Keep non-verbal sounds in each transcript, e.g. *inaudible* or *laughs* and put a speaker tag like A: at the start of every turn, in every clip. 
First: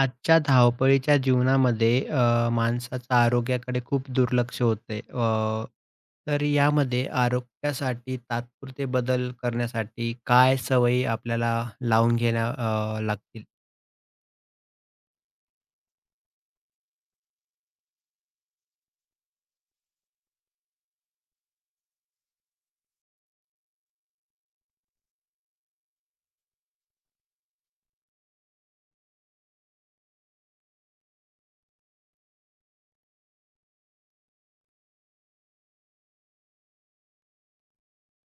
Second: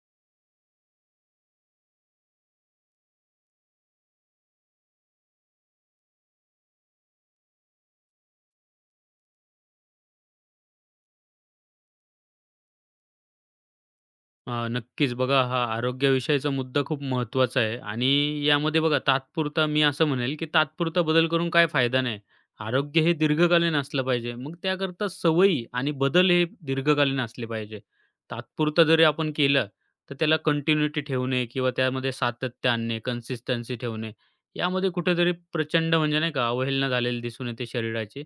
A: आजच्या धावपळीच्या जीवनामध्ये माणसाचं आरोग्याकडे खूप दुर्लक्ष होते. तर यामध्ये आरोग्यासाठी तात्पुरते बदल करण्यासाठी काय सवयी आपल्याला लावून घेण्या लागतील?
B: नक्कीच. बघा, हा आरोग्याविषयीचा मुद्दा खूप महत्त्वाचा आहे आणि यामध्ये बघा तात्पुरता मी असं म्हणेल, की तात्पुरता बदल करून काय फायदा नाही. आरोग्य हे दीर्घकालीन असलं पाहिजे. मग त्याकरता सवयी आणि बदल हे दीर्घकालीन असले पाहिजे. तात्पुरता जरी आपण केलं, तर त्याला कंटिन्यूटी ठेवणे किंवा त्यामध्ये सातत्य आणणे, कन्सिस्टन्सी ठेवणे, यामध्ये कुठेतरी प्रचंड म्हणजे नाही का अवहेलना झालेली दिसून येते शरीराची.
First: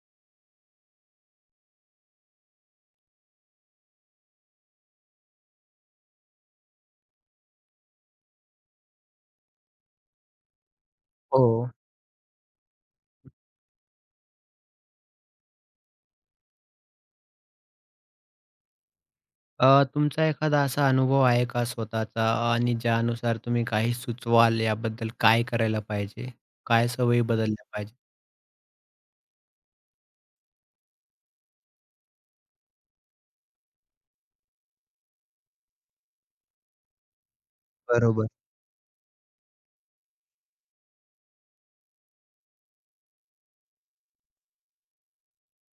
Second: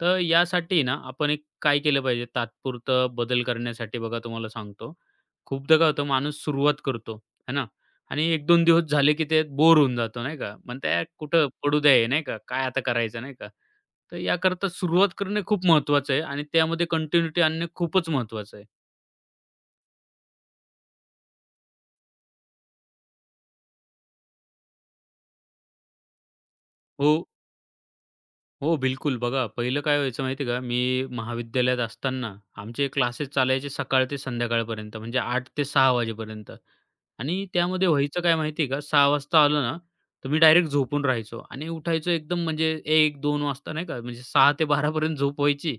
B: तर यासाठी ना आपण एक काय केलं पाहिजे तात्पुरतं बदल करण्यासाठी बघा तुम्हाला सांगतो, खूपदा काय होतं माणूस सुरुवात करतो, है ना? आणि 1-2 दिवस झाले की ते बोर होऊन जातो, नाही का? म्हणतो "यार कुठं
A: हो.
B: पडू द्या हे, नाही का? काय आता करायचं?" नाही का? तर याकरता सुरुवात करणे खूप महत्त्वाचं आहे आणि त्यामध्ये कंटिन्यूटी आणणे खूपच महत्त्वाचं आहे.
A: तुमचा एखादा असा अनुभव आहे का स्वतःचा आणि ज्यानुसार तुम्ही काही सुचवाल याबद्दल काय करायला पाहिजे? काय
B: हो,
A: सवयी बदलल्या पाहिजे?
B: हो, बिलकुल. बघा पहिलं काय व्हायचं माहिती आहे का? मी महाविद्यालयात असताना आमचे क्लासेस चालायचे सकाळ ते संध्याकाळपर्यंत म्हणजे 8 ते 6 वाजेपर्यंत. आणि त्यामध्ये व्हायचं
A: बरोबर.
B: काय माहिती आहे का, 6 वाजता आलो ना, तर मी डायरेक्ट झोपून राहायचो आणि उठायचो एकदम म्हणजे एक दोन वाजता नाही का, म्हणजे 6 ते 12 पर्यंत झोप व्हायची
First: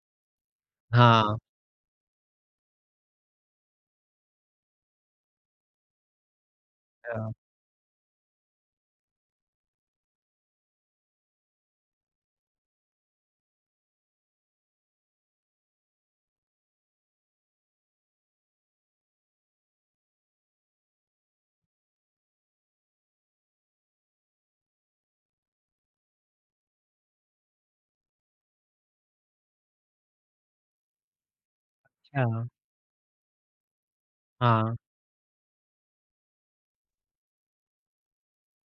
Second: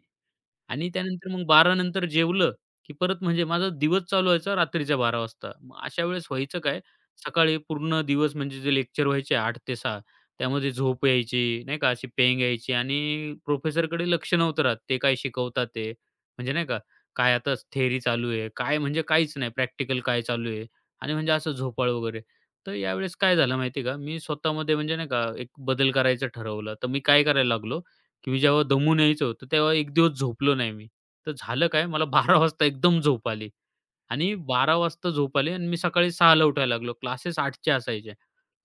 B: आणि त्यानंतर
A: हां.
B: मग 12 नंतर जेवलं, की परत म्हणजे माझा दिवस चालू व्हायचा रात्रीच्या 12 वाजता. मग अशा वेळेस व्हायचं काय, सकाळी पूर्ण दिवस म्हणजे जे लेक्चर व्हायचे 8 ते 6 त्यामध्ये झोप यायची, नाही का, अशी पेंग यायची आणि प्रोफेसरकडे लक्ष नव्हतं राहत. ते काय शिकवतात ते, म्हणजे नाही का, काय आता थेअरी चालू आहे, काय म्हणजे काहीच नाही, प्रॅक्टिकल काय चालू आहे आणि म्हणजे असं झोपाळ वगैरे. तर यावेळेस काय झालं माहिती आहे का, मी स्वतःमध्ये म्हणजे नाही का, एक बदल करायचं ठरवलं. तर मी काय करायला लागलो की मी जेव्हा दमून यायचो, तर तेव्हा एक दिवस झोपलो नाही मी. तर झालं काय मला *laughs* 12
A: अच्छा.
B: वाजता एकदम झोप आली आणि 12
A: हां.
B: वाजता झोप आली आणि मी सकाळी 6 उठायला लागलो. क्लासेस 8 असायचे.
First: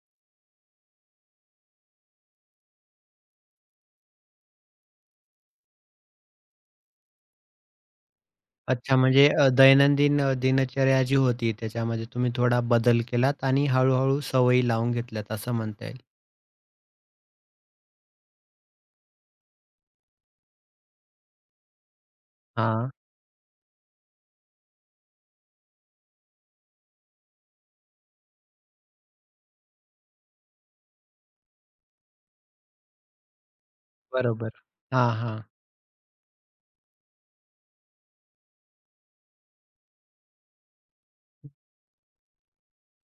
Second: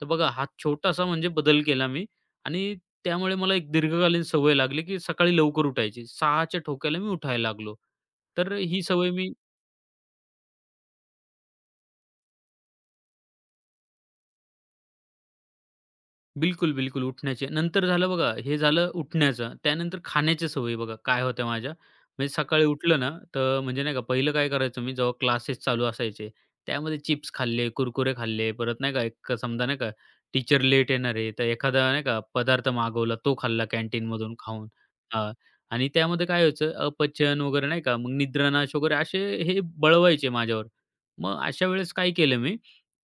B: तर बघा हा छोटासा म्हणजे बदल केला मी आणि त्यामुळे मला एक दीर्घकालीन सवय लागली, की सकाळी लवकर उठायची. 6 ठोक्याला मी उठायला लागलो. तर ही
A: अच्छा,
B: सवय
A: म्हणजे
B: मी
A: दैनंदिन दिनचर्या जी होती त्याच्यामध्ये तुम्ही थोडा बदल केलात आणि हळू-हळू सवयी लावून घेतल्यात असं म्हणता येईल.
B: बिलकुल, बिलकुल. उठण्याचे. नंतर झालं बघा, हे झालं उठण्याचं. त्यानंतर खाण्याच्या सवयी बघा काय होत्या माझ्या. म्हणजे सकाळी
A: हां,
B: उठलं ना, तर म्हणजे नाही का पहिलं काय करायचो मी जेव्हा क्लासेस चालू असायचे, त्यामध्ये चिप्स खाल्ले, कुरकुरे खाल्ले, परत नाही का एक समजा नाही का टीचर लेट येणार आहे, तर एखादा नाही का पदार्थ मागवला, तो खाल्ला कॅन्टीनमधून
A: बरोबर.
B: खाऊन.
A: हां,
B: हां.
A: हां.
B: आणि त्यामध्ये काय व्हायचं अपचन वगैरे नाही का, मग निद्रानाश वगैरे असे हे बळवायचे माझ्यावर. मग अशा वेळेस काय केलं मी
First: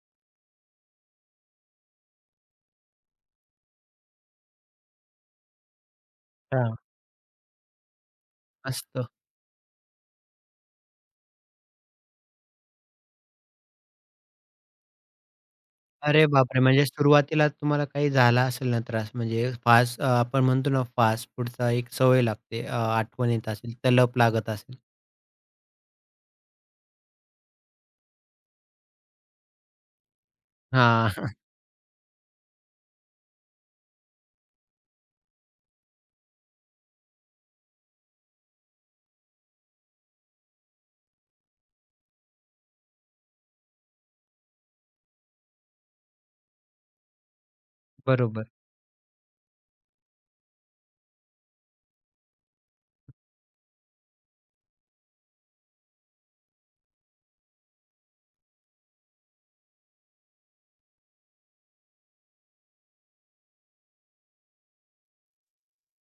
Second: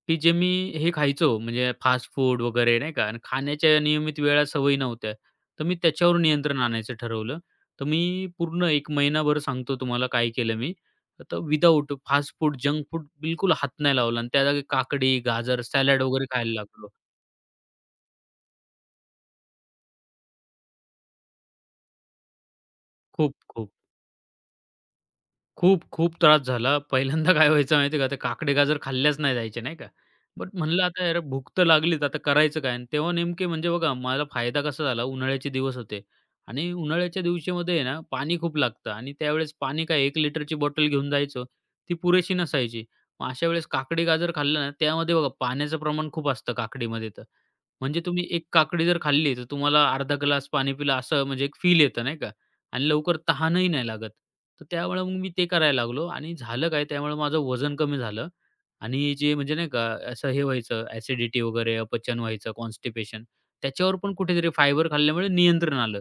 B: की जे मी हे खायचो म्हणजे फास्ट फूड वगैरे नाही का आणि खाण्याच्या नियमित वेळा सवयी नव्हत्या. तर मी त्याच्यावर नियंत्रण
A: हां.
B: आणायचं ठरवलं. तर मी पूर्ण 1
A: मस्त.
B: महिनाभर सांगतो तुम्हाला काय केलं मी. तर without fast food, junk food बिलकुल हात नाही लावला आणि त्या जागी काकडी, गाजर, सॅलड
A: अरे
B: वगैरे खायला
A: बापरे! म्हणजे
B: लागलो.
A: सुरुवातीला तुम्हाला काही झाला असेल ना त्रास म्हणजे आपण म्हणतो ना फास्ट फूडचा एक सवय लागते. आठवण
B: खूप,
A: येत
B: खूप.
A: असेल, तलप लागत असेल.
B: खूप, खूप त्रास झाला. पहिल्यांदा काय व्हायचं माहिती का, ते काकडे-गाजर खाल्ल्याच नाही जायचे नाही का. बट म्हणलं आता
A: हां.
B: यार
A: *laughs*
B: भूक तर लागलीच, आता करायचं काय? आणि तेव्हा नेमके म्हणजे बघा मला फायदा कसा झाला, उन्हाळ्याचे दिवस होते आणि उन्हाळ्याच्या दिवशीमध्ये आहे ना पाणी खूप लागतं आणि त्यावेळेस पाणी काय 1 लिटरची बॉटल घेऊन जायचो, ती पुरेशी नसायची. मग अशा वेळेस काकडी-गाजर खाल्लं ना, त्यामध्ये बघा पाण्याचं प्रमाण खूप असतं काकडीमध्ये तर. म्हणजे तुम्ही 1
A: बरोबर.
B: काकडी जर खाल्ली, तर तुम्हाला अर्धा ग्लास पाणी पिलं असं म्हणजे एक फील येतं नाही का. आणि लवकर तहानही नाही लागत. तर त्यावेळेला मग मी ते करायला लागलो आणि झालं काय त्यामुळे माझं वजन कमी झालं आणि जे म्हणजे नाही का असं हे व्हायचं ॲसिडिटी वगैरे, अपचन व्हायचं, कॉन्स्टिपेशन त्याच्यावर पण कुठेतरी फायबर खाल्ल्यामुळे नियंत्रण आलं.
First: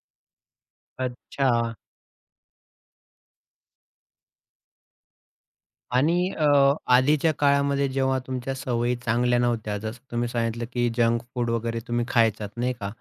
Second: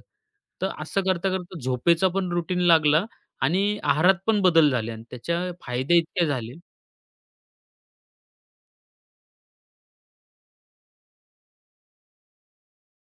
B: तर असं
A: अच्छा.
B: करता-करता झोपेचा पण रुटीन लागला आणि आहारात पण बदल झाले आणि त्याचे फायदे
A: आणि
B: इतके झाले.
A: आधीच्या काळामध्ये जेव्हा तुमच्या सवयी चांगल्या नव्हत्या, जसं तुम्ही सांगितलं, की जंक फूड वगैरे तुम्ही खायचात, नाही का?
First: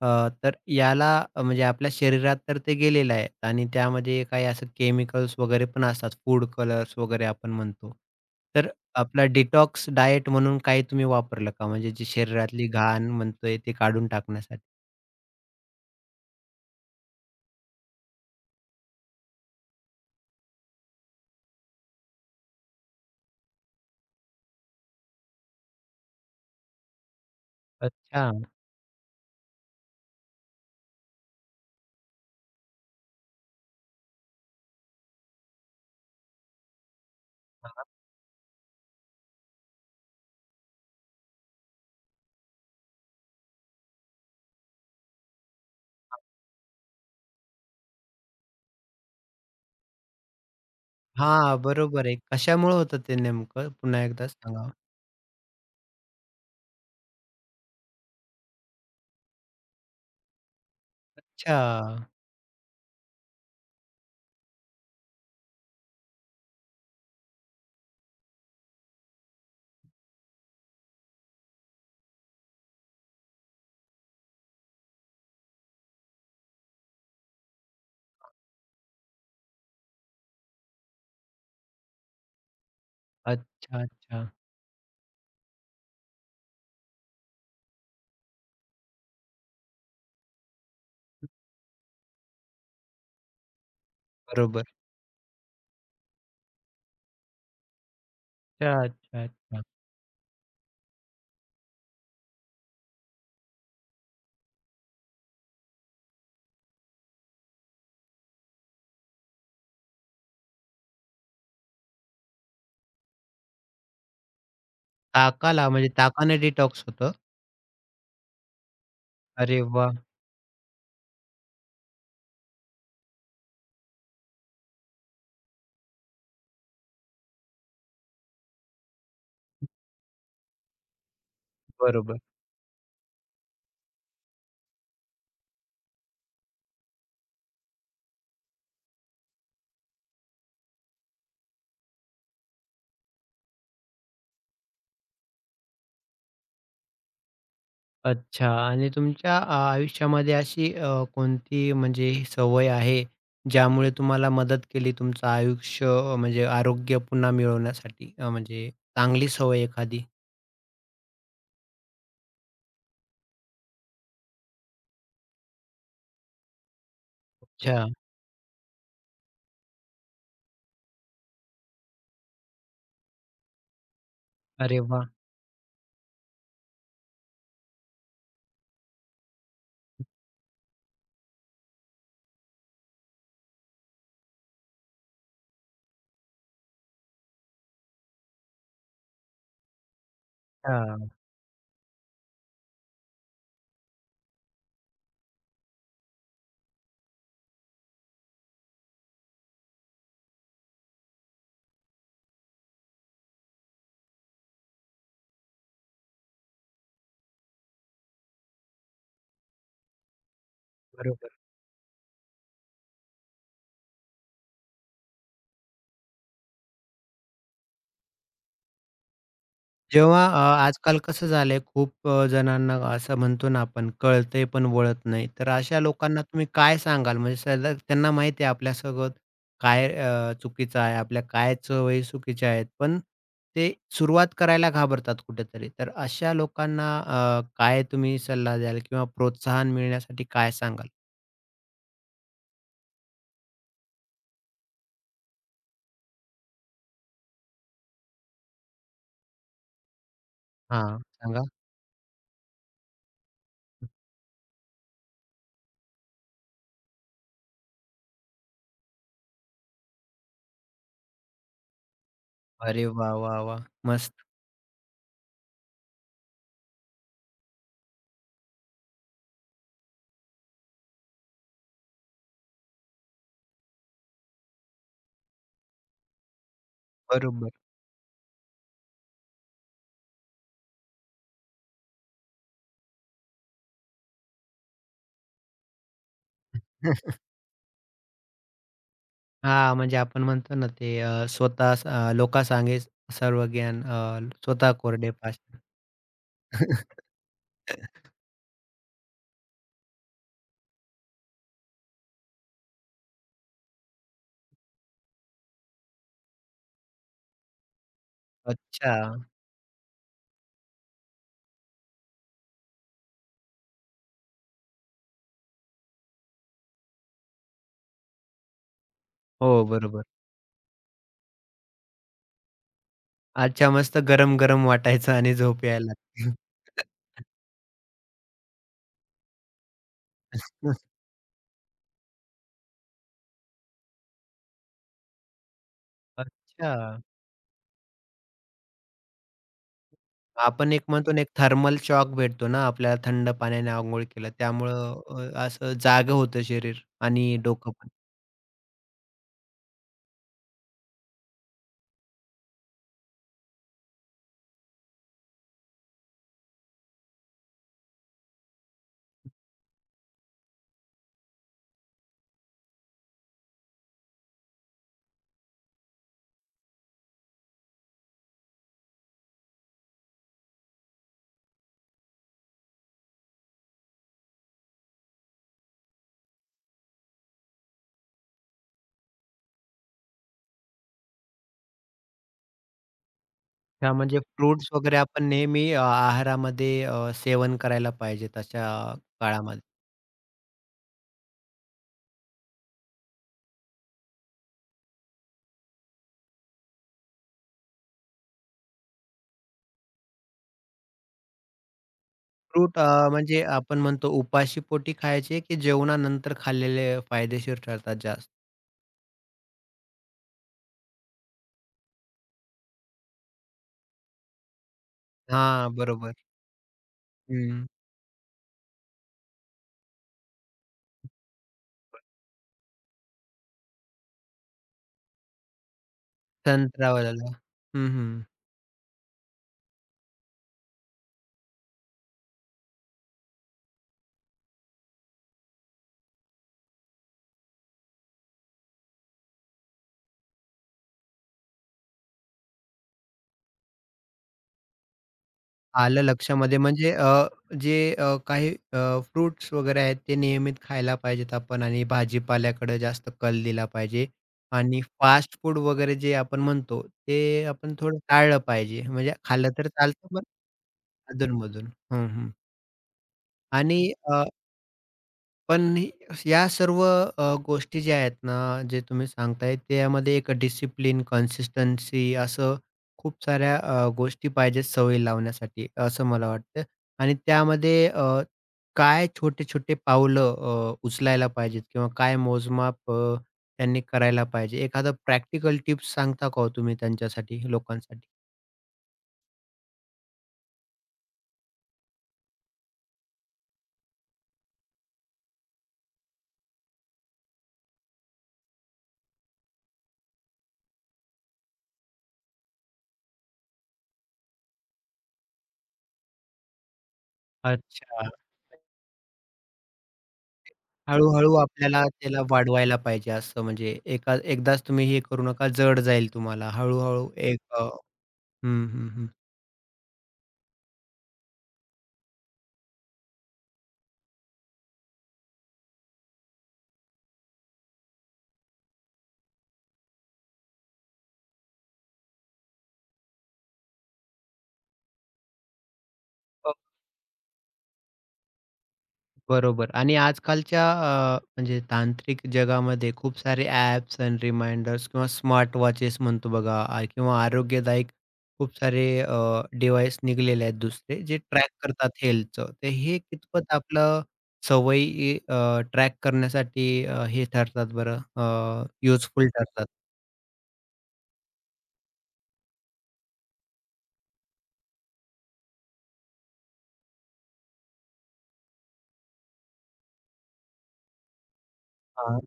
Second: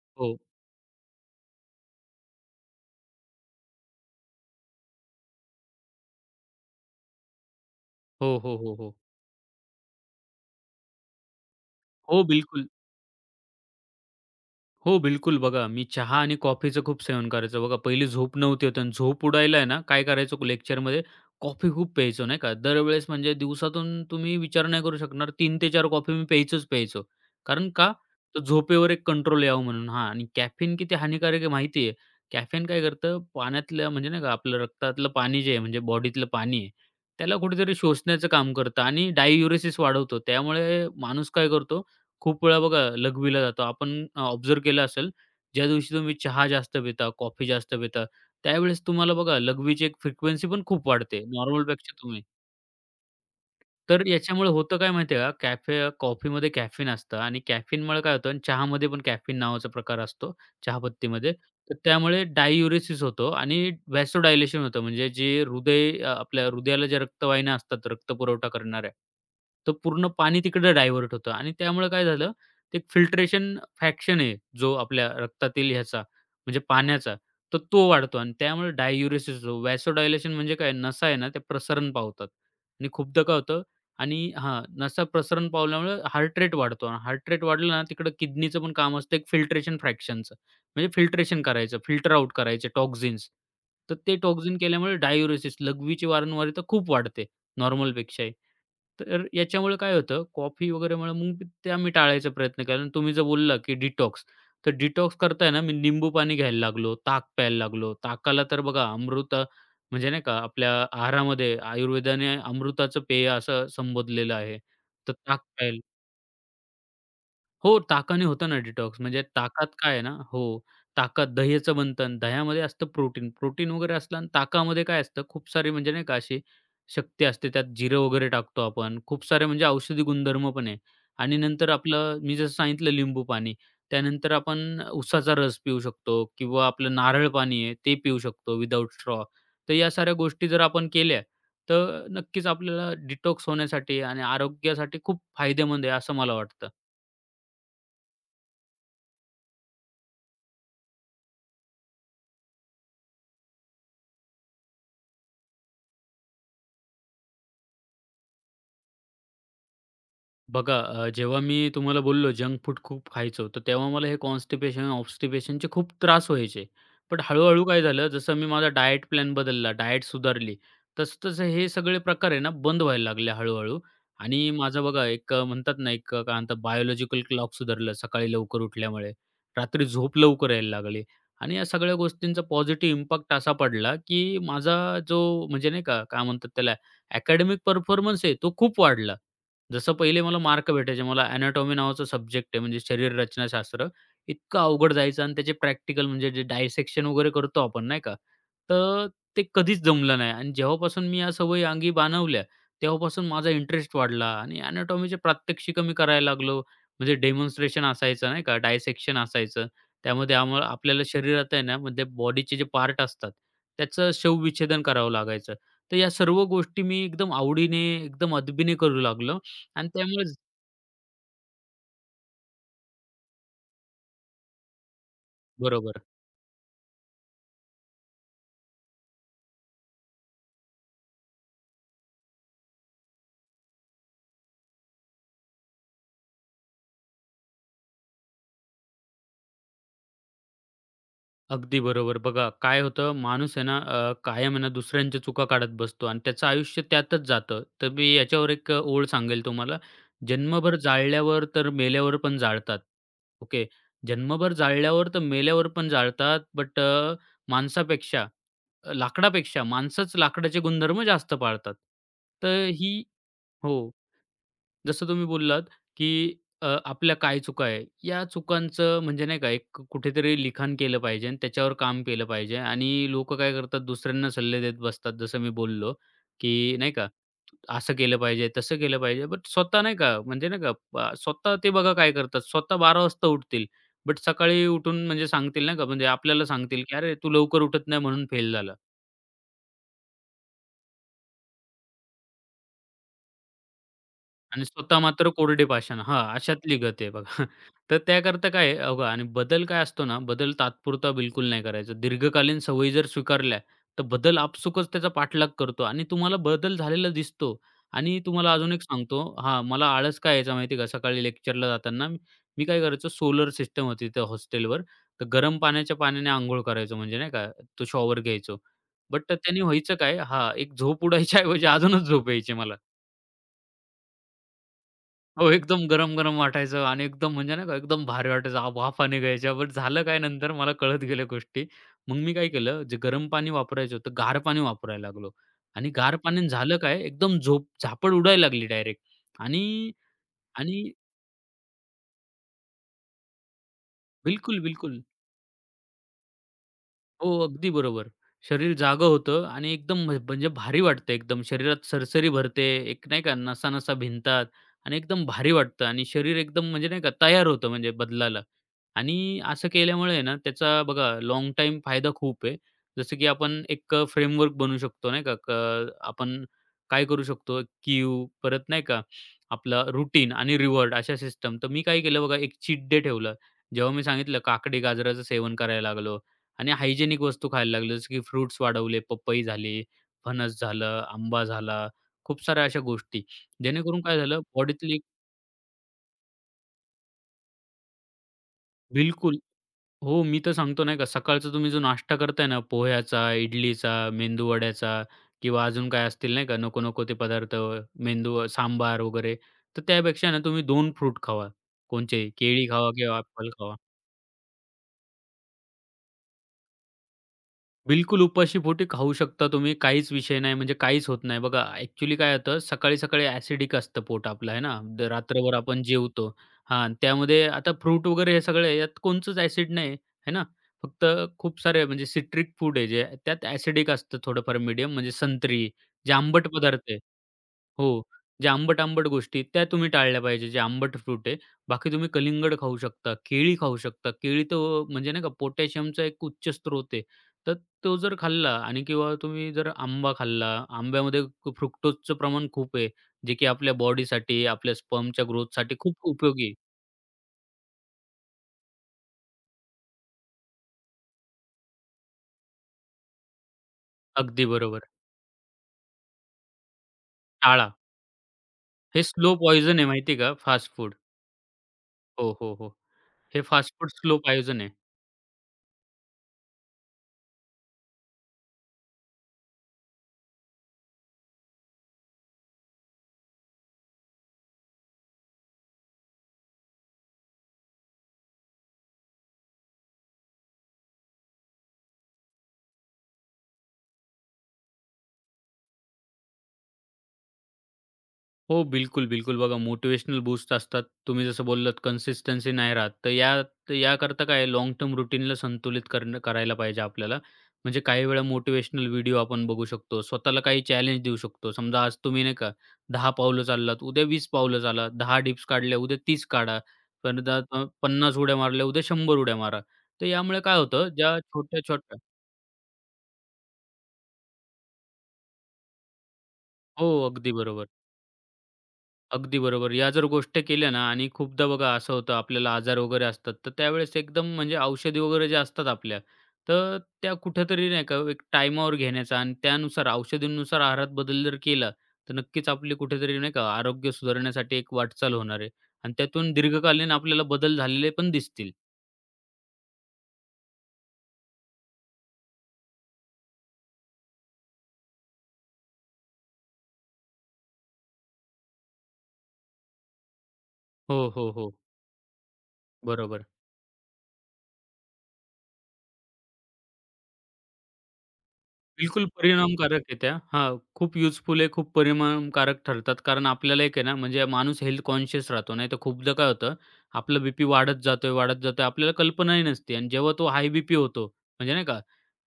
A: अ,
B: हो.
A: तर याला अ, म्हणजे आपल्या शरीरात तर ते गेलेलं आहे आणि त्यामध्ये काही असं केमिकल्स वगैरे पण असतात, फूड कलर्स वगैरे आपण म्हणतो.
B: हो, हो,
A: तर
B: हो, हो.
A: आपला डिटॉक्स डाएट म्हणून काही तुम्ही वापरलं का? म्हणजे जी
B: हो,
A: शरीरातली
B: बिलकुल.
A: घाण म्हणतोय ते काढून टाकण्यासाठी?
B: हो, बिलकुल. बघा, मी चहा आणि कॉफीचं खूप सेवन करायचो. बघा, पहिली झोप नव्हती होत आणि झोप उडायला आहे ना, काय करायचो लेक्चरमध्ये कॉफी खूप प्यायचो, नाही का. दरवेळेस म्हणजे दिवसातून तुम्ही विचार नाही करू शकणार तीन ते चार कॉफी मी प्यायचोच प्यायचो. कारण का?
A: अच्छा.
B: तर झोपेवर एक कंट्रोल यावं म्हणून. हां आणि कॅफेन किती हानिकारक आहे माहिती आहे. कॅफेन काय करतं पाण्यातलं म्हणजे नाही का आपलं रक्तातलं पाणी जे आहे म्हणजे बॉडीतलं पाणी आहे, त्याला कुठेतरी
A: हां,
B: शोषण्याचं काम करतं आणि डाययुरेसिस वाढवतो. त्यामुळे माणूस काय करतो खूप वेळा बघा लघवीला जातो. आपण ऑब्झर्व्ह केलं असेल, ज्या दिवशी तुम्ही चहा जास्त पिता, कॉफी जास्त पिता, त्यावेळेस तुम्हाला बघा लघवीची एक फ्रिक्वेन्सी पण खूप वाढते
A: हां,
B: नॉर्मलपेक्षा
A: बरोबर आहे.
B: तुम्ही.
A: कशामुळे होतं ते नेमकं?
B: तर
A: पुन्हा एकदा
B: याच्यामुळे
A: सांगा.
B: होतं काय माहिती का, कॅफे कॉफीमध्ये कॅफीन असतं आणि कॅफीनमुळे काय होतं आणि चहामध्ये पण कॅफीन नावाचा प्रकार असतो चहापत्तीमध्ये.
A: अच्छा.
B: तर त्यामुळे डाययुरेसिस होतो आणि व्हॅसोडायलेशन होतं. म्हणजे जे हृदय आपल्या हृदयाला ज्या रक्तवाहिन्या असतात रक्तपुरवठा करणाऱ्या, तर पूर्ण पाणी तिकडे डायव्हर्ट होतं आणि त्यामुळे काय झालं, ते फिल्ट्रेशन फॅक्शन आहे जो आपल्या रक्तातील ह्याचा म्हणजे पाण्याचा, तर तो वाढतो आणि त्यामुळे डाययुरेसिस होतो. व्हॅसोडायलेशन म्हणजे काय, नसा आहे ना, ते प्रसरण पावतात आणि खूपदा काय होतं
A: अच्छा, अच्छा.
B: आणि हां, नसा प्रसरण पावल्यामुळे हार्ट रेट वाढतो आणि हार्ट रेट वाढलं ना, तिकडं किडनीचं पण काम असतं एक फिल्ट्रेशन फ्रॅक्शनचं. म्हणजे फिल्ट्रेशन करायचं, फिल्टर आउट करायचे टॉक्झिन्स. तर ते टॉक्झिन
A: बरोबर.
B: केल्यामुळे डायुरेसिस, लघवीची वारंवारता खूप वाढते नॉर्मलपेक्षाही.
A: अच्छा,
B: तर
A: अच्छा, अच्छा.
B: याच्यामुळे काय होतं, कॉफी वगैरेमुळे मग त्या मी टाळायचा प्रयत्न केला आणि तुम्ही जर बोलला की डिटॉक्स, तर डिटॉक्स करताय ना, मी लिंबू पाणी घ्यायला लागलो, ताक प्यायला लागलो. ताकाला तर बघा अमृत म्हणजे नाही का आपल्या आहारामध्ये आयुर्वेदाने अमृताचं पेय असं संबोधलेलं आहे. तर ताक
A: ताकाला
B: प्यायला
A: म्हणजे ताकाने डिटॉक्स होतं.
B: हो, ताकाने होतं ना डिटॉक्स. म्हणजे
A: अरे
B: ताकात
A: वा.
B: काय आहे ना हो, ताकात दह्याचं बनतं. दह्यामध्ये असतं प्रोटीन. प्रोटीन वगैरे असलं आणि ताकामध्ये काय असतं, खूप सारी म्हणजे नाही का अशी शक्ती असते. त्यात जिरं वगैरे टाकतो आपण. खूप सारे म्हणजे औषधी गुणधर्म पण आहे. आणि नंतर आपलं
A: बरोबर.
B: मी जसं सांगितलं लिंबू पाणी. त्यानंतर आपण उसाचा रस पिऊ शकतो किंवा आपलं नारळ पाणी आहे ते पिऊ शकतो विदाऊट स्ट्रॉ. तर या साऱ्या गोष्टी जर आपण केल्या, तर नक्कीच आपल्याला डिटॉक्स होण्यासाठी आणि आरोग्यासाठी खूप फायदेमंद आहे असं मला वाटतं.
A: अच्छा आणि तुमच्या आयुष्यामध्ये अशी कोणती म्हणजे सवय आहे, ज्यामुळे तुम्हाला मदत केली तुमचं आयुष्य म्हणजे आरोग्य पुन्हा मिळवण्यासाठी? म्हणजे चांगली सवय एखादी?
B: बघा जेव्हा मी तुम्हाला बोललो जंक फूड खूप खायचो, तर तेव्हा मला हे कॉन्स्टिपेशन, ऑब्स्टिपेशनचे खूप त्रास व्हायचे. पण हळू-हळू काय
A: अच्छा.
B: झालं, जसं मी माझा डायट प्लॅन बदलला, डायट सुधारली, तसं-तसं हे सगळे प्रकार आहे ना बंद व्हायला लागले हळू आणि
A: अरे
B: माझं
A: वा.
B: बघा एक म्हणतात ना एक काय म्हणतात बायोलॉजिकल क्लॉक सुधारलं सकाळी लवकर उठल्यामुळे. रात्री झोप लवकर यायला लागली आणि या सगळ्या गोष्टींचा पॉझिटिव्ह इम्पॅक्ट असा पडला, की माझा जो म्हणजे नाही का, काय म्हणतात त्याला, अकॅडमिक परफॉर्मन्स आहे तो खूप वाढला. जसं पहिले मला मार्क भेटायचे.
A: हां,
B: मला एनाटॉमी नावाचा सब्जेक्ट आहे म्हणजे शरीर रचनाशास्त्र. इतकं अवघड जायचं आणि त्याचे प्रॅक्टिकल म्हणजे जे डायसेक्शन वगैरे करतो आपण नाही का, तर ते कधीच जमलं नाही आणि जेव्हापासून मी या सवयी अंगी बाणवल्या, तेव्हापासून माझा इंटरेस्ट वाढला आणि एनाटॉमीचे प्रात्यक्षिकं मी करायला लागलो. म्हणजे डेमॉन्स्ट्रेशन असायचं नाही का, डायसेक्शन असायचं. त्यामध्ये आम्हाला आपल्याला
A: बरोबर.
B: शरीरात आहे ना, म्हणजे बॉडीचे जे पार्ट असतात, त्याचं शवविच्छेदन करावं लागायचं. तर या सर्व गोष्टी मी एकदम आवडीने, एकदम अदबीने करू लागलो. आणि
A: जेव्हा
B: त्यामुळेच
A: अ, आजकाल कसं झालंय खूप जणांना असं म्हणतो ना आपण कळतंय पण वळत नाही. तर अशा
B: बरोबर.
A: लोकांना तुम्ही काय सांगाल? म्हणजे सलग त्यांना माहिती आहे आपल्यासोबत काय चुकीचं आहे, आपल्या काय सवयी चुकीच्या आहेत. पण ते सुरुवात करायला घाबरतात कुठेतरी. तर अशा लोकांना काय तुम्ही सल्ला द्याल किंवा प्रोत्साहन मिळण्यासाठी काय सांगाल?
B: अगदी बरोबर. बघा काय होतं माणूस आहे ना कायम आहे ना दुसऱ्यांच्या चुका काढत बसतो आणि त्याचं आयुष्य त्यातच जातं. तर मी याच्यावर एक ओळ सांगेल तुम्हाला. जन्मभर
A: हां, सांगा.
B: जाळल्यावर तर मेल्यावर पण जाळतात. ओके. जन्मभर जाळल्यावर तर मेल्यावर पण जाळतात. बट माणसापेक्षा, लाकडापेक्षा माणसंच लाकडाचे गुणधर्म जास्त पाळतात. तर
A: अरे
B: ही
A: वाह, वाह, वाह!
B: हो.
A: मस्त.
B: जसं तुम्ही बोललात, की आपल्या काय चुका आहे? या चुकांचं म्हणजे नाही का एक कुठेतरी लिखाण केलं पाहिजे आणि त्याच्यावर काम केलं पाहिजे आणि लोकं काय करतात दुसऱ्यांना सल्ले देत बसतात. जसं मी बोललो, की नाही का
A: बरोबर.
B: असं केलं पाहिजे, तसं केलं पाहिजे. बट स्वतः नाही का म्हणजे नाही का स्वतः ते बघा काय करतात. स्वतः 12:00 वाजता उठतील. बट सकाळी उठून म्हणजे सांगतील नाही का म्हणजे आपल्याला सांगतील, की "अरे, तू लवकर उठत नाही म्हणून फेल झाला."
A: हां, म्हणजे आपण म्हणतो ना ते अ, स्वतः स- अ, "लोका सांगे सर्व ज्ञान,
B: आणि
A: स्वतः
B: स्वतः
A: कोरडे
B: मात्र
A: पाषाण."
B: कोरडे पाषाण. हां, अशातली गत आहे बघा. *laughs* तर
A: *laughs*
B: त्याकरता काय आहे, बघा आणि बदल काय असतो ना, बदल तात्पुरता बिलकुल नाही करायचा. दीर्घकालीन सवयी जर स्वीकारल्या, तर बदल आपसुकच त्याचा पाठलाग करतो आणि तुम्हाला बदल झालेला दिसतो. आणि तुम्हाला अजून एक
A: अच्छा.
B: सांगतो हां, मला आळस काय यायचा माहिती का, सकाळी लेक्चरला जाताना मी मी काय करायचो, सोलर सिस्टम होती तिथं हॉस्टेलवर. तर गरम पाण्याच्या पाण्याने अंघोळ करायचो म्हणजे नाही का, तो शॉवर घ्यायचो. बट त्याने
A: हो,
B: व्हायचं
A: बरोबर.
B: काय हां, एक झोप उडायच्या ऐवजी अजूनच झोप यायची मला.
A: अच्छा, मस्त गरम-गरम वाटायचं आणि
B: हो,
A: झोप
B: एकदम
A: यायला लागते.
B: गरम-गरम वाटायचं आणि एकदम म्हणजे नाही का एकदम भारी वाटायचं. वाफा निघायच्या. बट झालं काय नंतर मला
A: *laughs*
B: कळत गेल्या गोष्टी. मग मी काय केलं, जे गरम पाणी वापरायचं होतं, गार पाणी वापरायला लागलो आणि गार पाण्याने
A: अच्छा.
B: झालं काय, एकदम झोप झापड उडायला लागली डायरेक्ट आणि
A: आपण
B: आणि
A: एक म्हणतो ना, एक थर्मल शॉक भेटतो ना आपल्याला थंड पाण्याने अंघोळ केलं.
B: बिलकुल,
A: त्यामुळं
B: बिलकुल.
A: अ, असं जागं होतं शरीर आणि
B: हो, अगदी
A: डोकं पण.
B: बरोबर. शरीर जागं होतं आणि एकदम म्हणजे भारी वाटतं एकदम. शरीरात सरसरी भरते, एक नाही का नसा-नसा भिनतात आणि एकदम भारी वाटतं आणि शरीर एकदम म्हणजे नाही का तयार होतं म्हणजे बदलाला. आणि असं केल्यामुळे आहे ना त्याचा बघा लाँग टाईम फायदा खूप आहे. जसं की आपण एक फ्रेमवर्क बनवू शकतो नाही का आपण काय करू शकतो क्यू परत नाही का आपला रुटीन आणि रिवॉर्ड अशा सिस्टम. तर मी काय केलं बघा एक चीट डे ठेवला. जेव्हा मी सांगितलं काकडी, गाजराचं सेवन करायला लागलो. आणि हायजेनिक वस्तू खायला लागलो, जसं की फ्रुट्स वाढवले, पपई झाली, फणस झालं, आंबा झाला, खूप साऱ्या अशा गोष्टी.
A: हां,
B: जेणेकरून काय
A: म्हणजे
B: झालं
A: फ्रुट्स वगैरे
B: बॉडीतली.
A: आपण नेहमी आहारामध्ये सेवन करायला पाहिजेत अशा
B: बिलकुल.
A: काळामध्ये.
B: हो, मी तर सांगतो नाही का सकाळचा तुम्ही जो नाश्ता करताय ना पोह्याचा, इडलीचा, मेंदू वड्याचा किंवा अजून काय असतील नाही का नको-नको ते पदार्थ मेंदू सांबार वगैरे. तर त्यापेक्षा ना तुम्ही 2 फ्रूट खावा. कोणचेही केळी खावा किंवा
A: म्हणजे
B: ॲपल खावा.
A: आपण म्हणतो उपाशी पोटी खायचे, की जेवणानंतर खाल्लेले फायदेशीर ठरतात
B: बिलकुल,
A: जास्त?
B: उपाशी पोटी खाऊ शकता तुम्ही. काहीच विषय नाही, म्हणजे काहीच होत नाही. बघा, ॲक्चुअली काय होतं, सकाळी-सकाळी ॲसिडिक असतं पोट आपलं, आहे ना? रात्रभर
A: हां,
B: आपण
A: बरोबर.
B: जेवतो. हां, आणि त्यामध्ये
A: हं.
B: आता फ्रूट वगैरे हे सगळे यात कोणचंच ॲसिड नाही, है ना? फक्त खूप सारे म्हणजे सिट्रिक फूड आहे जे त्यात ॲसिडिक असतं थोडंफार मीडियम, म्हणजे संत्री, जे आंबट पदार्थ
A: संत्रा
B: आहे.
A: वाला.
B: हो,
A: हं, हं.
B: जे आंबट-आंबट गोष्टी आहेत, त्या तुम्ही टाळल्या पाहिजे, जे आंबट फ्रूट आहे. बाकी तुम्ही कलिंगड खाऊ शकता, केळी खाऊ शकता. केळी तर म्हणजे नाही का पोटॅशियमचा एक उच्च स्रोत आहे. तर तो जर खाल्ला आणि किंवा तुम्ही जर आंबा खाल्ला, आंब्यामध्ये फ्रुक्टोजचं प्रमाण खूप आहे, जे की आपल्या बॉडीसाठी, आपल्या स्पर्मच्या ग्रोथसाठी खूप
A: आलं
B: उपयोगी आहे.
A: लक्षामध्ये. म्हणजे जे फ्रुट्स वगैरे आहेत ते नियमित खायला पाहिजेत आपण आणि भाजीपाल्याकडे जास्त कल दिला पाहिजे
B: अगदी
A: आणि
B: बरोबर.
A: फास्ट फूड वगैरे जे आपण म्हणतो ते
B: टाळा.
A: आपण थोडं टाळलं पाहिजे.
B: हे
A: म्हणजे
B: स्लो
A: खाल्लं तर
B: पॉइझन आहे माहिती
A: चालतं
B: आहे
A: पण
B: का फास्ट फूड.
A: अधून हं, हं.
B: हो, हो, हो. हे फास्ट
A: आणि
B: फूड स्लो
A: अ
B: पॉइझन आहे.
A: पण हे- या सर्व गोष्टी ज्या आहेत ना, जे तुम्ही सांगताय त्यामध्ये एक डिसिप्लिन, कन्सिस्टन्सी असं खूप साऱ्या गोष्टी पाहिजेत सवयी लावण्यासाठी, असं मला वाटतं. आणि त्यामध्ये काय छोटे-छोटे पावलं उचलायला पाहिजेत किंवा काय मोजमाप त्यांनी करायला पाहिजे? एखादं प्रॅक्टिकल टिप्स सांगता का हो तुम्ही त्यांच्यासाठी, लोकांसाठी?
B: हो, बिलकुल, बिलकुल. बघा मोटिव्हेशनल बूस्ट असतात. तुम्ही जसं बोललात कन्सिस्टन्सी नाही राहत. तर याकरता काय आहे लाँग टर्म रूटीनला संतुलित करणं करायला पाहिजे आपल्याला. म्हणजे काही वेळा मोटिवेशनल व्हिडिओ आपण बघू शकतो. स्वतःला काही चॅलेंज देऊ शकतो. समजा आज तुम्ही नाही का 10 पावलं चाललात, उद्या 20 पावलं चाला. 10 डिप्स काढल्या, उद्या 30 काढा.
A: अच्छा.
B: 50 उड्या मारल्या, उद्या 100 उड्या मारा. तर यामुळे काय होतं ज्या
A: हळू-हळू आपल्याला
B: छोट्या-छोट्या.
A: त्याला वाढवायला पाहिजे असं म्हणजे एका एकदाच तुम्ही हे करू नका जड जाईल तुम्हाला.
B: हो, अगदी बरोबर.
A: हं, हं, हं.
B: अगदी बरोबर. या जर गोष्टी केल्या ना आणि खूपदा बघा असं होतं आपल्याला आजार वगैरे असतात, तर त्यावेळेस एकदम म्हणजे औषधी वगैरे जे असतात आपल्या, तर त्या कुठेतरी नाही का एक टाईमावर घेण्याचा आणि त्यानुसार औषधींनुसार आहारात बदल जर केला, तर नक्कीच आपली कुठेतरी नाही का आरोग्य सुधारण्यासाठी एक वाटचाल होणार आहे आणि त्यातून
A: हो.
B: दीर्घकालीन आपल्याला बदल झालेले पण दिसतील.
A: बरोबर आणि आजकालच्या म्हणजे तांत्रिक जगामध्ये खूप सारे ॲप्स आणि रिमाइंडर्स किंवा स्मार्ट वॉचेस म्हणतो बघा आ किंवा आरोग्यदायक खूप सारे डिव्हाइस निघालेले आहेत दुसरे
B: हो,
A: जे
B: हो,
A: ट्रॅक
B: हो.
A: करतात हेल्थचं. तर हे
B: बरोबर.
A: कितपत आपलं सवयी ट्रॅक करण्यासाठी हे ठरतात बरं
B: बिलकुल
A: युजफुल ठरतात?
B: परिणामकारक आहे त्या. हां, खूप युजफुल आहे, खूप परिणामकारक ठरतात. कारण आपल्याला एक आहे ना, म्हणजे माणूस हेल्थ कॉन्शियस राहतो. नाहीतर खूपदा काय होतं, आपलं बीपी वाढत जातोय. आपल्याला कल्पनाही नसते आणि जेव्हा तो हाय बीपी होतो, म्हणजे नाही का,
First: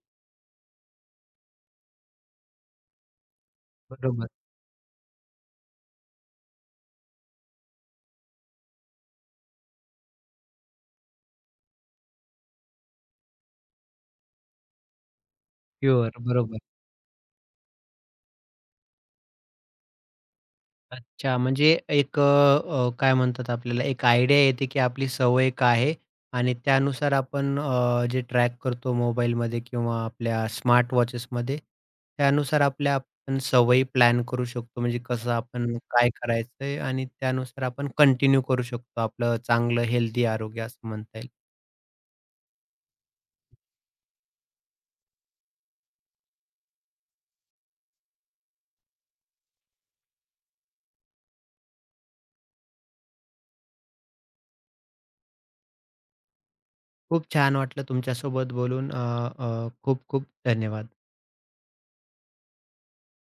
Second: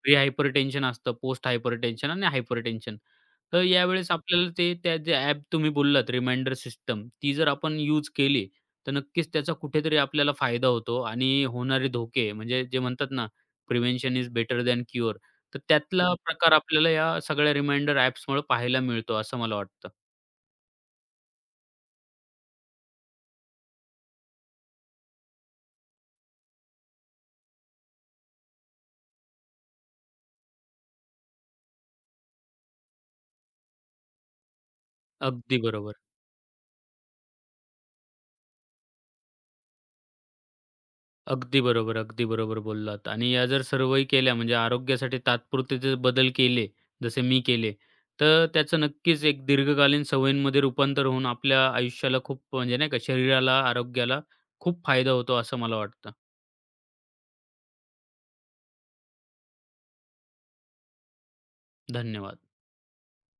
B: प्री हायपरटेन्शन असतं, पोस्ट हायपरटेन्शन आणि हायपरटेन्शन. तर यावेळेस
A: बरोबर.
B: आपल्याला ते त्या जे ॲप तुम्ही बोललात रिमाइंडर सिस्टम, ती जर आपण यूज केली, तर नक्कीच त्याचा कुठेतरी आपल्याला फायदा होतो आणि होणारे धोके म्हणजे जे म्हणतात ना, prevention is better than cure. तर त्यातला
A: प्युअर,
B: प्रकार
A: बरोबर.
B: आपल्याला या सगळ्या रिमाइंडर ॲप्समुळे पाहायला मिळतो, असं मला वाटतं.
A: अच्छा, म्हणजे एक अ, अ, काय म्हणतात आपल्याला एक आयडिया येते, की आपली सवय काय आहे आणि त्यानुसार आपण जे ट्रॅक करतो मोबाईलमध्ये किंवा आपल्या स्मार्ट वॉचेसमध्ये, त्यानुसार आपल्या आपण सवयी प्लॅन करू शकतो. म्हणजे कसं
B: अगदी
A: आपण
B: बरोबर.
A: काय करायचंय आणि त्यानुसार आपण कंटिन्यू करू शकतो आपलं चांगलं हेल्दी आरोग्य असं म्हणता येईल.
B: अगदी बरोबर बोललात आणि या जर सर्वही केल्या म्हणजे आरोग्यासाठी तात्पुरते जर बदल केले, जसे मी केले, तर त्याचं नक्कीच एक दीर्घकालीन सवयींमध्ये रूपांतर होऊन आपल्या आयुष्याला खूप म्हणजे नाही का शरीराला, आरोग्याला खूप फायदा होतो असं मला वाटतं.
A: खूप छान वाटलं तुमच्यासोबत बोलून. अ, अ, खूप खूप धन्यवाद.
B: धन्यवाद.